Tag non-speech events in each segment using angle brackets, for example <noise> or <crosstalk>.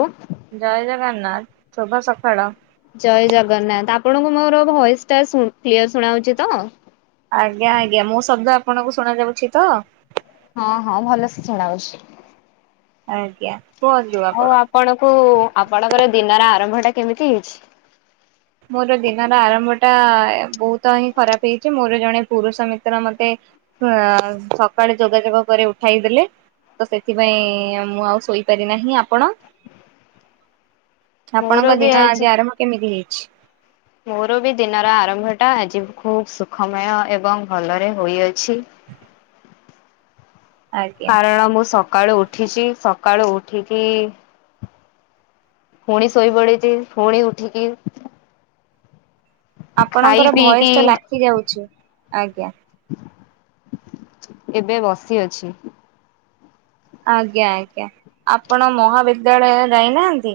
ହ। ଜୟ ଜଗନ୍ନାଥ ସୁଭ ସକାଳ। ଜୟ ଜଗନ୍ନାଥ ଆପଣଙ୍କୁ ମୋର ଭଏସ ଟା କିଲ୍ୟର ଶୁଣାଉଛି ତ? ଆଜ୍ଞା ଆଜ୍ଞା ମୋ ଶବ୍ଦ ଆପଣଙ୍କୁ ଶୁଣା ଯାଉଛି ତ? ହଁ ହଁ ଭଲସେ ଚଛିଣା ଅଛି। ଆଜ୍ଞା। କୁହନ୍ତୁ ହଉ ଆପଣ। ଆପଣଙ୍କୁ ଆପଣଙ୍କର ଦିନର ଆରମ୍ଭ ଟା କେମିତି ହେଇଛି। ମୋର ଦିନର ଆରମ୍ଭଟା ବହୁତ ହିଁ ଖରାପ ହେଇଛି ମୋର ଜଣେ ପୁରୁଷ ମିତ୍ର ମୋତେ ଅ ସକାଳେ ଯୋଗାଯୋଗ କରି ଉଠାଇ ଦେେଲେ। ତ ସେଥିପାଇଁ ମୁଁ ଆଉ ଶୋଇପାରି ନାହିଁ ଆପଣ? ମୋର ଆପଣଙ୍କ ବି ଦିନ ଆଜି ଆରମ୍ଭ କେମିତି ହେଇଛି। ମୋର ବି ଦିନର ଆରମ୍ଭଟା ଆଜି ଖୁବ ସୁଖମୟ ଏବଂ ଭଲରେ ହୋଇଅଛି। ଆଜ୍ଞା କାରଣ ମୁଁ ସକାଳୁ ଉଠିଛି ସକାଳୁ ଉଠିକି ପୁଣି ସୋଇ ବଡ଼ିିଛି ପୁଣ ଉଠିିକି? ଆପଣଙ୍କର ଭୟସ ଟା ଲାଖି ଯାଉଛି ଆଜ୍ଞା। ଏବେ ବସି ଅଛି। ଆଜ୍ଞା ଆଜ୍ଞା ଆପଣ ମହାବିଦ୍ୟାଳୟ ନେଇନାହାନ୍ତି?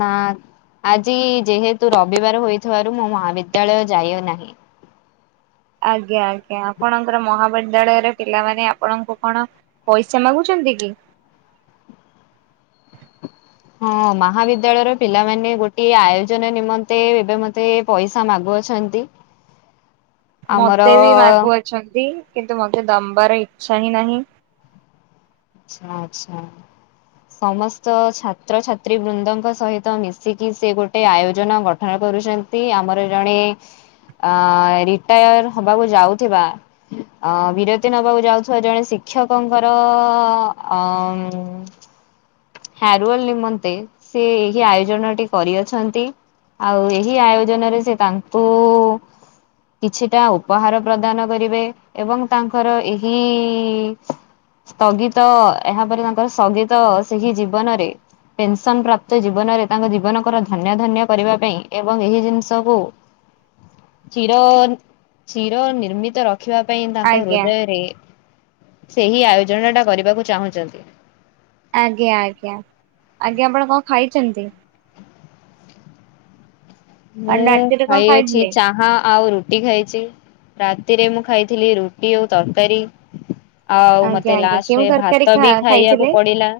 ନାଁ। ଆଜି ଯେହେତୁ ରବିବାର ହୋଇଥିବାରୁ ମୁଁ ମହାବିଦ୍ୟାଳୟ ଯାଇଅ ନାହିଁ। ଆଜ୍ଞା ଆଜ୍ଞା ଆପଣଙ୍କର ମହାବିଦ୍ୟାଳୟରେ ପିଲାମାନେ ଆପଣଙ୍କୁ କଣ ପଇସା ମାଗୁଛନ୍ତି? ଦିଗୀ <inaudible> ହଁ ମହାବିଦ୍ୟାଳୟର ପିଲାମାନେ ଗୋଟିଏ ଆୟୋଜନ ନିମନ୍ତେ ଏବେ ମତେ ପଇସା ମାଗୁ ଵଛନ୍ତି। ମତେ ବି ମାଗୁ ଅଛନ୍ତି। କିନ୍ତୁ ମତେ ଦମ୍ବାର ଇଚ୍ଛା ହିଁ ନାହିଁ। ଆଚ୍ଛା ଆଚ୍ଛା। ସମସ୍ତ ଛାତ୍ରଛାତ୍ରୀ ବୃନ୍ଦଙ୍କ ସହିତ ମିଶିକି ସେ ଗୋଟେ ଆୟୋଜନ ଗଠନର କରୁଛନ୍ତି ଆମର ଜଣେ ଅ ରିଟାୟାର ହବାକୁ ଯାଉଥିବା ଅ ବିରତି ନବାକୁ ଯାଉଥିବା ଜଣେ ଶି କ୍ଷକଙ୍କର ଅଂ ମ୍ ମ୍ ଫ୍ୟାରୋଏଲ୍ ନିମନ୍ତେ ସେ ଏହି ଆୟୋଜନଟି କରିଅଛନ୍ତି। ଆଉ ଏହି ଆୟୋଜନରେ ସେ ତାଙ୍କୁ କିଛିଟା ଉପହାର ପ୍ରଦାନ କରିବେ ଏବଂ ତାଙ୍କର ଏହି ଇଁ ଇଁ ସ୍ଥଗିତ ଏହାପରେ ତାଙ୍କର ସଗିତ ସେହି ଜୀବନରେ ପେନସନ ପ୍ରାପ୍ତ ଜୀବନରେ ତାଙ୍କ ଜୀବନଙ୍କର ଧନ୍ୟ ଧନ୍ୟ କରିବା ପାଇଁ ଏବଂ ଏହି ଜିନିଷକୁ ଚିର ଚିର ନିର୍ମିତ ର ଖିବା ପାଇଁ ତାଙ୍କ ଆଜ୍ଞା ହୃଦୟରେ ସେହି ଆୟୋଜନ ଟା କରିବାକୁ ଚାହୁଁଚନ୍ତି। ଆଜ୍ଞା ଆଜ୍ଞା ଆଜ୍ଞା ଆପଣ କ ଣ ଖାଇଛନ୍ତି? <inaudible> ମୁଁ କାଲି ରାତିରେ କଣ ଖାଇଅଛି ଖାଇଥିଲେ? ଚାହା ଆଉ ରୁଟି ଖାଇଛି। ରାତିରେ ମୁଁ ଖାଇଥିଲି ରୁଟି ଓ ତକାରି। ଆଉ ଆଜ୍ଞା ମତେ ଆଜ୍ଞା କେଉଁ ଲାଷ୍ଟରେ ତରକାରୀ ଭାତ ଖା ବି ଖାଇଆକୁ ଖାଇଥିଲେ ପଡିଲା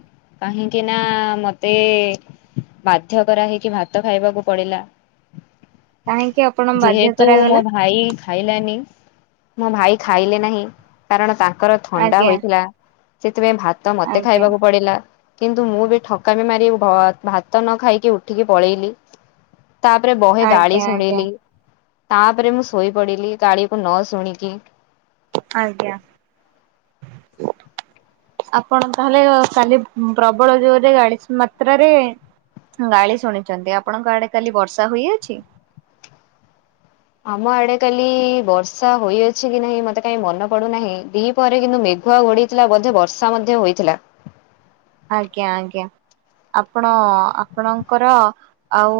କାହିଁକି ନା ମତେ ବାଧ୍ୟ କରା ହେଇକି ଭାତ ଖାଇବାକୁ ପଡିଲା। କାହିଁକି ଆପଣ ବାଧ୍ୟ ଯେହେତୁ ମୋ କରାଗଲା? ଭାଇ ଖାଇଲାନି ମୋ ଭାଇ ଖାଇଲେ ନାହିଁ କାରଣ ତାଙ୍କର ଥଣ୍ଡା ଆଜ୍ଞା ହୋଇଥିଲା। ଥିପାଇଁ ଭାତ ମତେ ଆଜ୍ଞା ଖାଇବାକୁ ପଡିଲା। କିନ୍ତୁ ମୁଁ ବି ଠକାମି ମାରି ଭ-ଭାତ ନ ଖାଇକି ଉଠିକି ପଳେଇଲି। ପରେ ବହେ ଗାଳି ଆଜ୍ଞା ଆଜ୍ଞା ସୁଣିଲି। ତାପରେ ମୁଁ ଶୋଇପଡିଲି ଗାଳିକୁ ନ ଶୁଣିକି। ଆଜ୍ଞା। <inaudible> <inaudible> ଆପଣ ତାହେଲେ କାଲି ପ୍ରବଳ ଜୋରରେ ଗାଳିସ୍‌ ମାତ୍ରାରେ ଗାଳି ଶୁଣିଛନ୍ତି। ଆପଣଙ୍କ ଆଡେ କାଲି ବର୍ଷା ହୋଇଅଛି? <inaudible> ଆମ ଆଡେ କାଲି ବର୍ଷା ହୋଇଅଛି କି ନାହିଁ ମତେ କାହିଁ ମନେ ପଡୁନାହିଁ, ଦିପହରେ କିନ୍ତୁ ମେଘୁଆ ଗୋ ହୋଇଥିଲା ବୋଧେ ବର୍ଷା ମଧ୍ୟ ହୋଇଥିଲା। ଆଜ୍ଞା ଆଜ୍ଞା। ଆପଣ ଆପଣଙ୍କର ଆଉ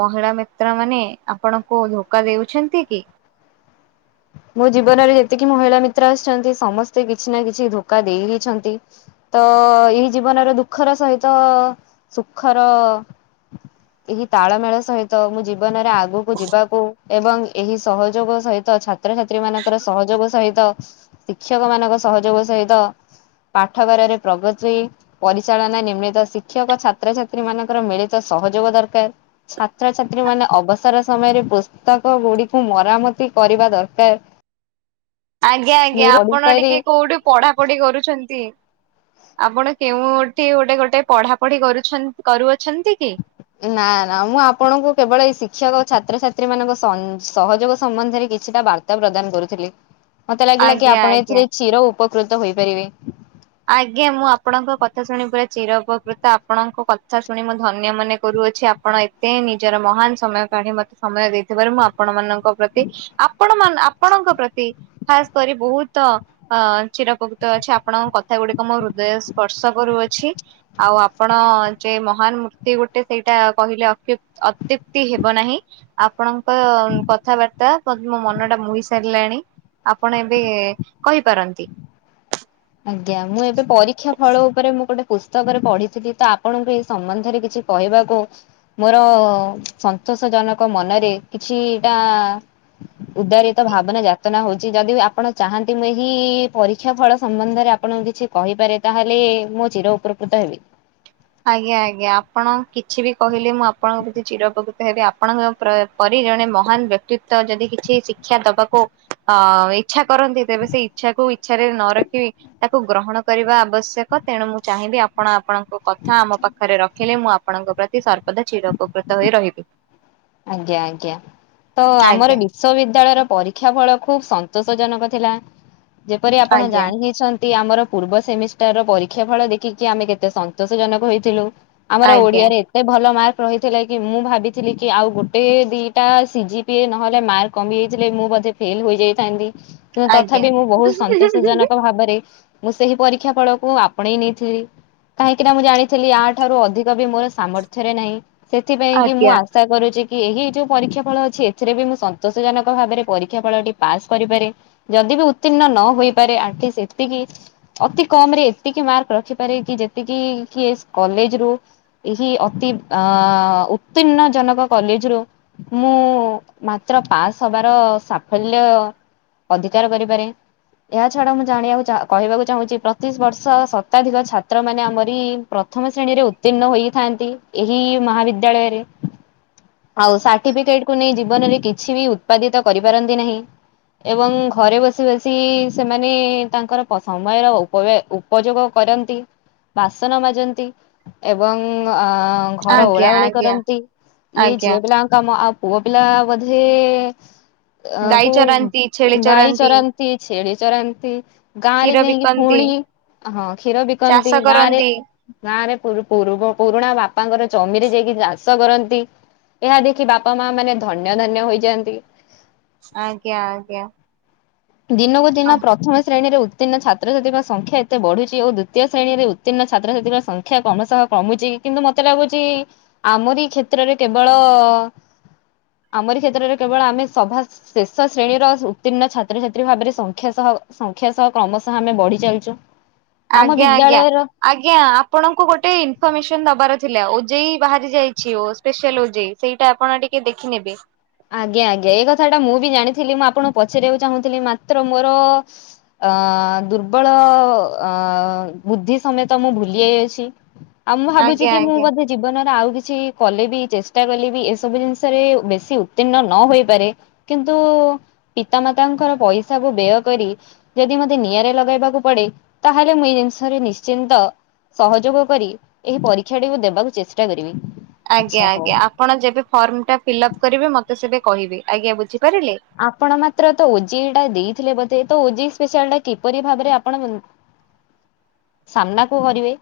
ମହିଳା ମିତ୍ର ମାନେ ଆପଣ ତାଙ୍କୁ ଧୋକା ଦେଉଛନ୍ତି କି? <inaudible> ମୋ ଜୀବନରେ ଯେତିକି ମହିଳା ମିତ୍ର ଆସିଛନ୍ତି ସମସ୍ତେ କିଛି ନା କିଛି ଧୋକା ଦେଇ ହିଁ ଛନ୍ତି। ତ ଏଇ ଜୀବନର ଦୁଃଖର ସହିତ ସୁଖର ଏହି ତାଳମେଳ ସହିତ ମୋ ଜୀବନରେ ଆଗକୁ ଯିବାକୁ ଏବଂ ଏହି ସହଯୋଗ ସହିତ ଛା ତ୍ରଛାତ୍ରୀ ମାନଙ୍କର ସହଯୋଗ ସହିତ, ଶିକ୍ଷକ ମାନଙ୍କ ସହଯୋଗ ସହିତ ପାଠା ଗାରାରେ ପ୍ରଗତି ପରିଚାଳନା ନିର୍ମିତ ଶିକ୍ଷକ ଛାତ୍ରଛାତ୍ରୀ ମାନଙ୍କର ମିଳିତ ସହଯୋଗ ଦରକାର ଛାତ୍ରଛାତ୍ରୀ ମାନେ ଅବସର ସମୟରେ ପୁସ୍ତକ ଗୁଡିକୁ ମରାମତି କରିବା ଦରକାର। ଆଜ୍ଞା ଆଜ୍ଞା ନିର ଆପଣ ଓଡିଶାରେ ଟିକେ କୋଉଠି ପଢାପଢି କରୁଛନ୍ତି? ଆପଣ କେଉଁଠି ଗୋଟେ ଗୋଟେ ପଢା ପଢି କରୁ-କରୁଅଛନ୍ତି କି? ନା ନା ମୁଁ ଆପଣଙ୍କୁ କେବଳ ଏଇ ଶିକ୍ଷକ ଛାତ୍ରଛାତ୍ରୀ ମାନଙ୍କ ସହଯୋଗ ସମ୍ବନ୍ଧରେ କିଛିଟା ବାର୍ତ୍ତା ପ୍ରଦାନ କରୁଥିଲି। ମତେ ଲାଗିଲା କି ଆଜ୍ଞା ଆପଣ ଆଜ୍ଞା। ଏଥିରେ ଚିର ଉପକୃତ ହେପାରିବେ। ଆଜ୍ଞା ମୁଁ ଆପଣଙ୍କ କଥା ଶୁଣି ପୁରା ଚିର ଉପକୃତ ଆପଣଙ୍କ କଥା ଶୁଣି ମୁଁ ଧନ୍ୟ ମନେ କରୁ ଅଛି ଆପଣ ଏତେ ନିଜର ମହାନ ସମୟ କାଢି ମତେ ସମୟ ଦେଇଥିବାରୁ ମୁଁ ଆପଣ ମାନଙ୍କୁ ଲୋଙ୍କ ପ୍ରତି ଆପଣ ମାନଙ୍କ ଆପଣଙ୍କ ପ୍ରତି ଖାସ୍ କରି ବହୁତ ଅ ଚିରପକୃତ ଅଛି ଆପଣଙ୍କ କ ଥା ଗୁଡିକ ମୋ ହୃଦୟ ସ୍ପର୍ଶ କରୁଅଛି ଆଉ ଆପଣ ଯେ ମହାନ ମୂର୍ତ୍ତି ଗୋଟେ ସେଇଟା କହିଲେ ଅତୁକ୍ତି ହେବ ନାହିଁ ଆପଣଙ୍କ କଥାବାର୍ତ୍ତା ମୋ ମନ ଟା ମୁହି ସାରିଲାଣି ଆପଣ ଏବେ କହିପାରନ୍ତି। ଆଜ୍ଞା ମୁଁ ଏବେ ପରୀକ୍ଷା ଫଳ ଉପରେ ମୁଁ ଗୋଟେ ପୁସ୍ତକରେ ପଢିଥିଲି ତ ଆପଣଙ୍କୁ ଏଇ ସମ୍ବନ୍ଧରେ କିଛି କହିବାକୁ ମୋର ବିଶସ ଜନକ ମନରେ କିଛିଟା ଉଦାରିତ ଭାବନା ଯାତନା ହଉଛି ଯଦି ଆପଣ ଚାହାନ୍ତି ମୁଁ ଏହି ପରୀକ୍ଷା ଫଳ ସମ୍ବନ୍ଧରେ ଆପଣଙ୍କୁ କିଛି କହିପାରେ ତାହେଲେ ମୋ ଚିର ଉପକୃତ ହେବି। ଆଜ୍ଞା ଆଜ୍ଞା ଆପଣ କିଛି ବି କହିଲେ ମୁଁ ଆପଣଙ୍କ ପ୍ରତି ଚିର ଉପକୃତ ହେବି ଆପଣଙ୍କ ଜଣେ ମହାନ ବ୍ୟକ୍ତିତଵ ଯଦି କିଛି ଶିକ୍ଷା ଦବାକୁ ଅ ଇଚ୍ଛା କରନ୍ତି ତେବେ ସେଇ ଇଚ୍ଛା ଇଚଛାରେ ନ ରଖି ତାକୁ ଗ୍ରହଣ କରିବା ଆବଶ୍ୟକ ତେଣୁ ମୁଁ ଚାହିଁବି ଆପଣ ଆପଣଙ୍କ କଥା କଥା ଆମ ପାଖରେ ରଖିଲେ ମୁଁ ଆପଣଙ୍କ ପ୍ରତି ସର୍ବଦା ଚିର ଉପକୃତ ହୋଇ ରହିବି। ଆଜ୍ଞା ଆଜ୍ଞା ତ ଆମର ଆଜ୍ଞା ବିଶ୍ ବିଦ୍ୟାଳୟର। ପରୀକ୍ଷା ଫଳ ଖୁବ ସନ୍ତୋଷ ଜନକ ଥିଲା ଯେପରି ଆପଣ ଆଜ୍ଞା ଜାଣି ହେଇଛନ୍ତି ଆମର ପୂର୍ବ ସେମିଷ୍ଟାର ର ପରୀକ୍ଷା ଫଳ ଦେଖିକି ଆମେ କେତେ ସନ୍ତୋଷ ଜନକ ହୋଇଥିଲୁ। ଆମର ଆଜ୍ଞା ଓଡିଆରେ ଏତେ ଭଲ ମାର୍କ ରହିଥିଲା କି ମୁଁ ଭାବିଥିଲି କି ଆଉ ଗୋଟେ ଦିଟା ସିଜିି ପି ନହେଲେ ମାର୍କ କମି ଯାଇଥିଲେ ମୁଁ ବୋଧେ ଫେଲ ହୋଇଯାଇଥାନ୍ତି। ଆଜ୍ଞା। ତଥାପି ମୁଁ ବହୁତ ସନ୍ତୋଷ ଜନକ ଭାବରେ ମୁଁ ସେହି ପରୀକ୍ଷା ଫଳକୁ ଆପଣେଇ ନେଇଥିଲି। କାହିଁକିନା ମୁଁ ଜାଣିଥିଲି ଆଠାରୁ ଅଧିକ ବି ମୋର ସାମର୍ଥ୍ୟରେ ନାହିଁ ସେଥିପାଇଁ କି ମୁଁ ଆଜ୍ଞା ଆସି ଏହି ଯୋଉ ପରୀକ୍ଷା ଫଳ ଅଛି ଏଥିରେ ବି ମୁଁ ସନ୍ତୋଷ ଜନକ ଭାବରେ ପରୀକ୍ଷା ଫଳଟି ପାସ କରିପାରେ। ଯଦି ବି ଉତ୍ତୀର୍ଣ୍ଣ ନ ହୋଇପାରେ ଆଠ ଏତିକି ଅତି କମ ରେ ଏତିକି ମାର୍କ ରଖିପାରେ କି? ଏତିକି କିଏସେ କଲେଜ ରୁଏହି ଅତି ଅ ଉତୀର୍ଣ। ଜନକ କଲେଜ ରୁ ମୁଁ ମାତ୍ର ପାସ୍ ହବାର ସାଫଲ୍ୟ। ଅଧିକାର କରିପାରେ। ଏହା ଛଡା ମୁଁ ଜାଣିବାକୁ କହିବାକୁ ଚାହୁଁଛି ପ୍ରତିଶ ବର୍ଷ ଶତାଧିକ ଛାତ୍ର ମାନେ ଆମରରି ପ୍ରଥମ ଶ୍ରେଣୀରେ ଉତ୍ତୀର୍ଣ୍ଣ ହୋଇଥାନ୍ତି ଏହି ମହାବିଦ୍ୟାଳୟରେ ଆଉ ସାର୍ଟିଫିକେଟ କ ନେଇ ଜୀବନରେ କିଛି ବି ଉତ୍ପାଦିତ କରିପାରନ୍ତି ନାହିଁ। ଏବଂ ଘରେ ବସି ବସି ସେମାନେ ତାଙ୍କର ସମୟର ଉପଯୋଗ। କରନ୍ତି ବାସନ ମାଜନ୍ତି ଏବଂ ହିଁ ଘର ଓଳା ଆଜ୍ଞା ଓଳି ଆଜ୍ଞା କରନ୍ତି ଇଏ ଆଜ୍ଞା। ଝିଅ ପିଲା କଙ୍କକାମ। ପୁଅ ପିଲା ବଧେ ଅ ଗାଈ ଚରାନ୍ତି, ଛେଳି କୋଉ ଗାଈ ଚରାନ୍ତି ଛେ କରନ୍ତି। ଗାଁ ରେ କ୍ଷୀର ଯାଇକି ବିକନ୍ତି, ପୁଣି ହଁ କ୍ଷୀର ଚାଷ ବିକନ୍ତି ଗାଁରେ କରନ୍ତି। ଗାଁ ରେ ପୁବ ପୁରୁଣା ବାପାଙ୍କର ଜମିରେ ଯାଇକି ଚାଷ କରନ୍ତି। ଏହା ଦେଖି ବାପା ମା ମାନେ ଧନ୍ୟ ଧନ୍ୟ ହୋଇଯାଆନ୍ତି। ଆଜ୍ଞା ଆଜ୍ଞା। ଦିନକୁ ଦିନ ପ୍ରଥମ ଶ୍ରେଣୀରେ ଉ। ଉତ୍ତୀର୍ଣ ଛାତ୍ରଛାତ୍ରୀଙ୍କ ସଂଖ୍ୟା ଏତେ ବଢୁଛି ଓ ଦ୍ୱିତୀୟ ଶ୍ରେଣୀରେ ଉତ୍ତୀର୍ଣ ଛାତ୍ରଛାତ୍ରୀଙ୍କ ସଂଖ୍ୟା କମ ସହଃ କମୁଛି। କିନ୍ତୁ ମତେ ଲାଗୁଛି ଆମରିଇ କ୍ଷେତ୍ରରେ କେବଳ। ଆମରି କ୍ଷେତ୍ରରେ କେବଳ ଆମେ ସଭା ଶେଷ ଶ୍ରେଣୀର ଉତ୍ତୀର୍ଣ୍ଣ ଛାତ ଛାତ୍ରଛାତ୍ରୀ ଭାବରେ ସଂଖ୍ୟା ସହ ସଂଖ୍ୟା ସହ କ୍ରମଶଃ ଆମେ ବଢି ଚାଲଛୁ। ଆଜ୍ଞା ଆଜ୍ଞା ଆଜ୍ଞା ଆପଣଙ୍କୁ ଗୋଟେ ଇନଫର୍ମେସନ ଦବାର ଥିଲା। ଓଜେଇ ବାହାରି ଯାଇଛି ଓ ସ୍ପେଶିଆଲ ଓଜେଇ ସେଇଟା ଆପଣ ଟିକେ ଦେଖିନେବେ। ଆଜ୍ଞା ଆଜ୍ଞା। ଏଇ କଥା ଟା ମୁଁ ବି ଜାଣିଥିଲି ମୁଁ ଆପଣଙ୍କୁ ପଚାରିବାକୁ ଚାହୁଁଥିଲି ମାତ୍ର ମୋର ଅ ଦୁର୍ବଳ ଅ ବୁଦ୍ଧି ସମେତ ମୁଁ ଭୁଲି ଯାଇଅଛି ଆଉ ମୁଁ ଭାବୁଛି ଆଜ୍ଞା କି ମୁଁ ଆଜ୍ଞା। ବୋଧେ ଜୀବନରେ ଆଉ କିଛି କଲେ ବି ଚେଷ୍ଟା କଲେ ବି ଏସବୁ ଜିନିଷରେ ବେଶୀ ଉ ଉତ୍ତୀର୍ଣ୍ଣ ନ ହୋଇପାରେ କିନ୍ତୁ ପିତାମାତାଙ୍କର ପଇସାକୁୁ ବ୍ୟୟ କରି ଯଦି ମତେ ନିଆଁରେ ଲଗେଇବାକୁ ପଡେ ତାହେଲେ ମୁଁ ଏଇ ଜିନିଷରେ ନିଶ୍ଚିନ୍ତ ସହଯୋଗ କରି ଏହି ପରୀକ୍ଷାଟିକୁ ଦେବାକୁ ଚେଷ୍ଟା କରିବି। ଆଚ୍ଛା ଆଜ୍ଞା ହଉ। ଆଜ୍ଞା। ଆପଣ ଯେବେ ଫର୍ମ ଟା ଫିଲଅପ କରିବେ ମତେ ସେବେ କହିବେ। ଆଜ୍ଞା ବୁଝି ଆପଣ ମାତ୍ର ତ ଓଜେଇଟା ଦେଇଥିଲେ ବୋ ଧେ ତ ଓଜେଇ ସ୍ପେଶିଆଲ ଟା କିପରି ଭାବରେ ଆପଣ ସାମ୍ନାକୁ ଭରିବେ?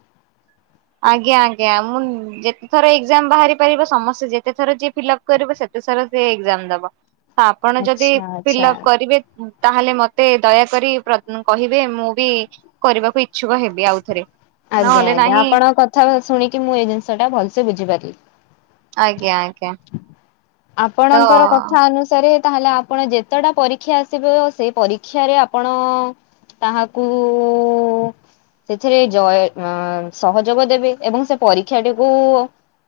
ଆଜ୍ଞା ଆଜ୍ଞା। ମୁଁ ଯେତେ ଥର ଏକ୍ଜାମ ବାହାରି ପାରିବ ସମସ୍ତେ ଯେତେ ଥର ଯିଏ ଫିଲ୍ଅପ୍ କରିବ ସେତେ ସାରା ସିଏ ଏକ୍ଜାମ ଦବ। ତ ଆପଣ ଯଦି ଆଚ୍ଛା ଆଚ୍ଛା ଫିଲଅପ କରିବେ ତାହେଲେ ମତେ ଦୟାକରି ପ୍ର କହିବେ ମୁଁ ବି କରିବାକୁ ଇଚ୍ଛୁକ ହେବି ଆଉଥରେ। ଆଜ୍ଞା ନହେଲେ ଆଜ୍ଞା। ନାହିଁ ଆପଣଙ୍କ କଥା ଶୁଣିକି ମୁଁ ଏଇ ଜିନିଷ ଟା ଭଲସେ ବୁଝିପାରିଲି। ଆଜ୍ଞା ଆଜ୍ଞା ତ ଆପଣଙ୍କର କଥା ଅନୁସାରେ ତାହେଲେ ଆପଣ ଯେତେଟା ପରୀକ୍ଷା ଆସିବ, ସେଇ ପରୀକ୍ଷାରେ ଆପଣ ତାହାକୁ ସେଥିରେ ଜୟ ଉମ୍ ସହଯୋଗ ଦେବେ ଏବଂ ସେ ପରୀକ୍ଷାଟିକୁ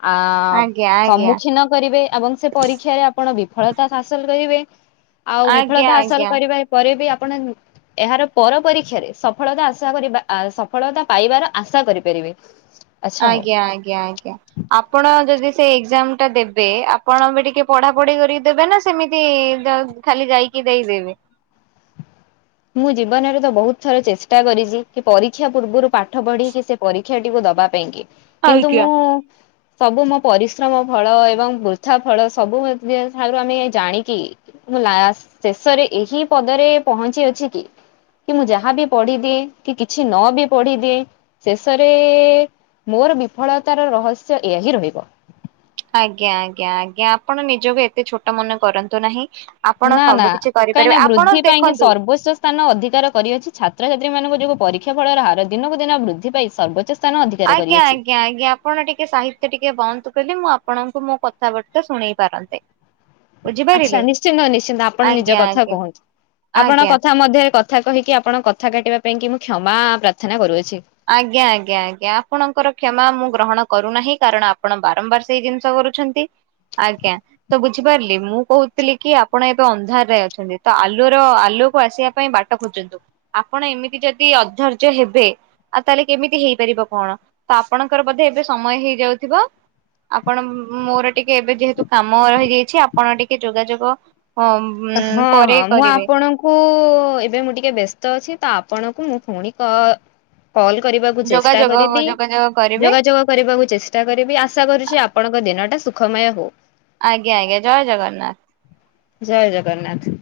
ଆ ଆଜ୍ଞା ଆଜ୍ଞା ସମ୍ମୁଖୀନ କରିବେ ଏବଂ ସେ ପରୀକ୍ଷାରେ ଆପଣ ବି ବିଫଳତା ହାସଲ କରିବେ। ଆଉ ଆଜ୍ଞା ବିଫଳତା ହାସଲ ଆଜ୍ଞା କରିବା ପରେ ବି ଆପ ଆପଣ ଏହାର ପର ପରୀକ୍ଷାରେ ସଫଳତା ଆଶା କରିବା ସଫଳତା ପାଇବାର ଆଶା କରିପାରିବେ। <unintelligible> ହଉ। ଆଜ୍ଞା ଆଜ୍ଞା ଆଜ୍ଞା। ଆପଣ ଯଦି ସେ ଏକ୍ଜାମ ଟା ଦେବେ, ଆପଣ ବି ଟିକେ ପଢାପଢି କରିକି ଦେବେ ନା ସେମିତି ଖାଲି ଯାଇକି କି ଦେଇଦେବେ? ମୁଁ ଜୀବନରେ ତ ବହୁତ ଥର ଚେଷ୍ଟା କରିଛି, କି ପରୀକ୍ଷା ପୂର୍ବରୁ ପାଠ ପଢିକି ସେ ପରୀକ୍ଷାଟିକୁ ଦ ଦବା ପାଇଁକି। କିନ୍ତୁ ଆଜ୍ଞା। ମୁଁ ସବୁ ମୋ ପରିଶ୍ରମ ଫଳ ଏବଂ ବୃଥା ଫଳ ସବୁ <unintelligible> ଠାରୁ ଆମେ ଜାଣିକି ମୁଁ ଲାଷ୍ଟ ଶେଷରେ ଏହି ପଦରେ ପହଞ୍ଚି ଅଛି କି କି ମୁଁ ଯାହାବି ପଢିଦିଏ, କି କିଛି ନ ବି ପଢିଦିଏ ଶେଷରେ ମୋର ବିଫଳତାର ରହସ୍ୟ ଏହା ହିଁ ରହିବ। ଆଜ୍ଞା ଆଜ୍ଞା ଆଜ୍ଞା। ଆପଣ ନିଜକୁ ଏତେ ଛୋଟ ମନେ କରନ୍ତୁ ନାହିଁ ଆପଣ ନା ନା ସବୁ କିଛି କରିପାରିବେ କାଇଁନା ଆପଣ ବୃଦ୍ଧି ପାଇଁକି ଦେଖନ୍ତୁ ସର୍ବୋଚ୍ଚ ସ୍ଥାନ ଅଧିକାର କରିଅଛି, ଛାତ୍ରଛାତ୍ରୀ ମାନଙ୍କ ଯୋଗୁଁ ପରୀକ୍ଷା ଫଳର ହାର ଦିନକୁ ଦିନ ବୃଦ୍ଧି ପାଇ ସର୍ବୋଚ୍ଚ ସ୍ଥାନ ଅଧିକାର ଆଜ୍ଞା କରିଅଛି ଆଜ୍ଞା ଆଜ୍ଞା। ଆପଣ ଟିକେ ସାହିତ୍ୟ ଟିକେ ବନ୍ଦ କଲେ ମୁଁ ଆପ ପଣଙ୍କୁ ମୋ କଥାବାର୍ତ୍ତା ଶୁଣେଇ ପାରନ୍ତେ। ଆଚ୍ଛା ବୁଝିପାରିଲେ ନିଶ୍ଚିନ୍ତ ନିଶ୍ଚିନ୍ତ ଆପଣ ନିଜ ଆଜ୍ଞା କଥା ଆଜ୍ଞା କୁହନ୍ତୁ। ଆପଣଙ୍କ ଆଜ୍ଞା। କଥା ମଧ୍ୟରେ କଥା କହିକି ଆପଣଙ୍କ କଥା କାଟିବା ପାଇଁ କି ମୁଁ କ୍ଷମା ପ୍ରାର୍ଥନା କରୁଅଛି। ଆଜ୍ଞା ଆଜ୍ଞା ଆଜ୍ଞା। ଆପଣଙ୍କର କ୍ଷମା ମୁଁ ଗ୍ରହଣ କରୁନାହିଁ, କାରଣ ଆପଣ ବାରମ୍ବାର ସେଇ ଜିନିଷ କରୁଛନ୍ତି। ଆଜ୍ଞା। ତ ବୁଝିପାରିଲି ମୁଁ କହୁଥିଲି କି ଆପଣ ଏବେ ଅନ୍ଧାରରେ ଅଛନ୍ତି। ତ ଆଲୁର ର ଆଲୁ ଅକୁ ଆସିବା ପାଇଁ ବାଟ ଖୋଜନ୍ତୁ। ଆପଣ ଏମିତି ଯଦି ଅଧର୍ଯ୍ୟ ହେବେ ଆଉ ତାହେଲେ କେମିତି ହେଇପାରିବ କଣ? ତ ଆପଣଙ୍କର ବୋଧେ ଏବେ ସମୟ ହେଇଯାଉଥିବ ଆପଣ ମୋର ଟିକେ ଏବେ ଯେହେତୁ କାମ ରହିଯାଇଛି, ଆପଣ ଟିକେ ଯୋଗାଯୋଗ ହଁ ହଁ ପରେ ହଁ, ମୁଁ କରିବେ ଆପଣଙ୍କୁ ଏବେ ମୁଁ ଟିକେ ବ୍ୟସ୍ତ ଅଛି। ତ ଆପଣଙ୍କୁ ମୁଁ ପୁଣି କ-କଲ୍ କରିବାକୁ ଚେଷ୍ଟା ଯୋଗାଯୋଗ କରିବି। ଯୋଗାଯୋଗ କରିବେ ଯୋଗାଯୋଗ କରିବାକୁ ଚେଷ୍ଟା କରିବି। ଆଶା କରୁଛି ଆପଣଙ୍କ ଦିନ ଟା ସୁଖମୟ ହୋଉ। ଆଜ୍ଞା ଆଜ୍ଞା ଜୟ ଜଗନ୍ନାଥ। ଜୟ ଜଗନ୍ନାଥ।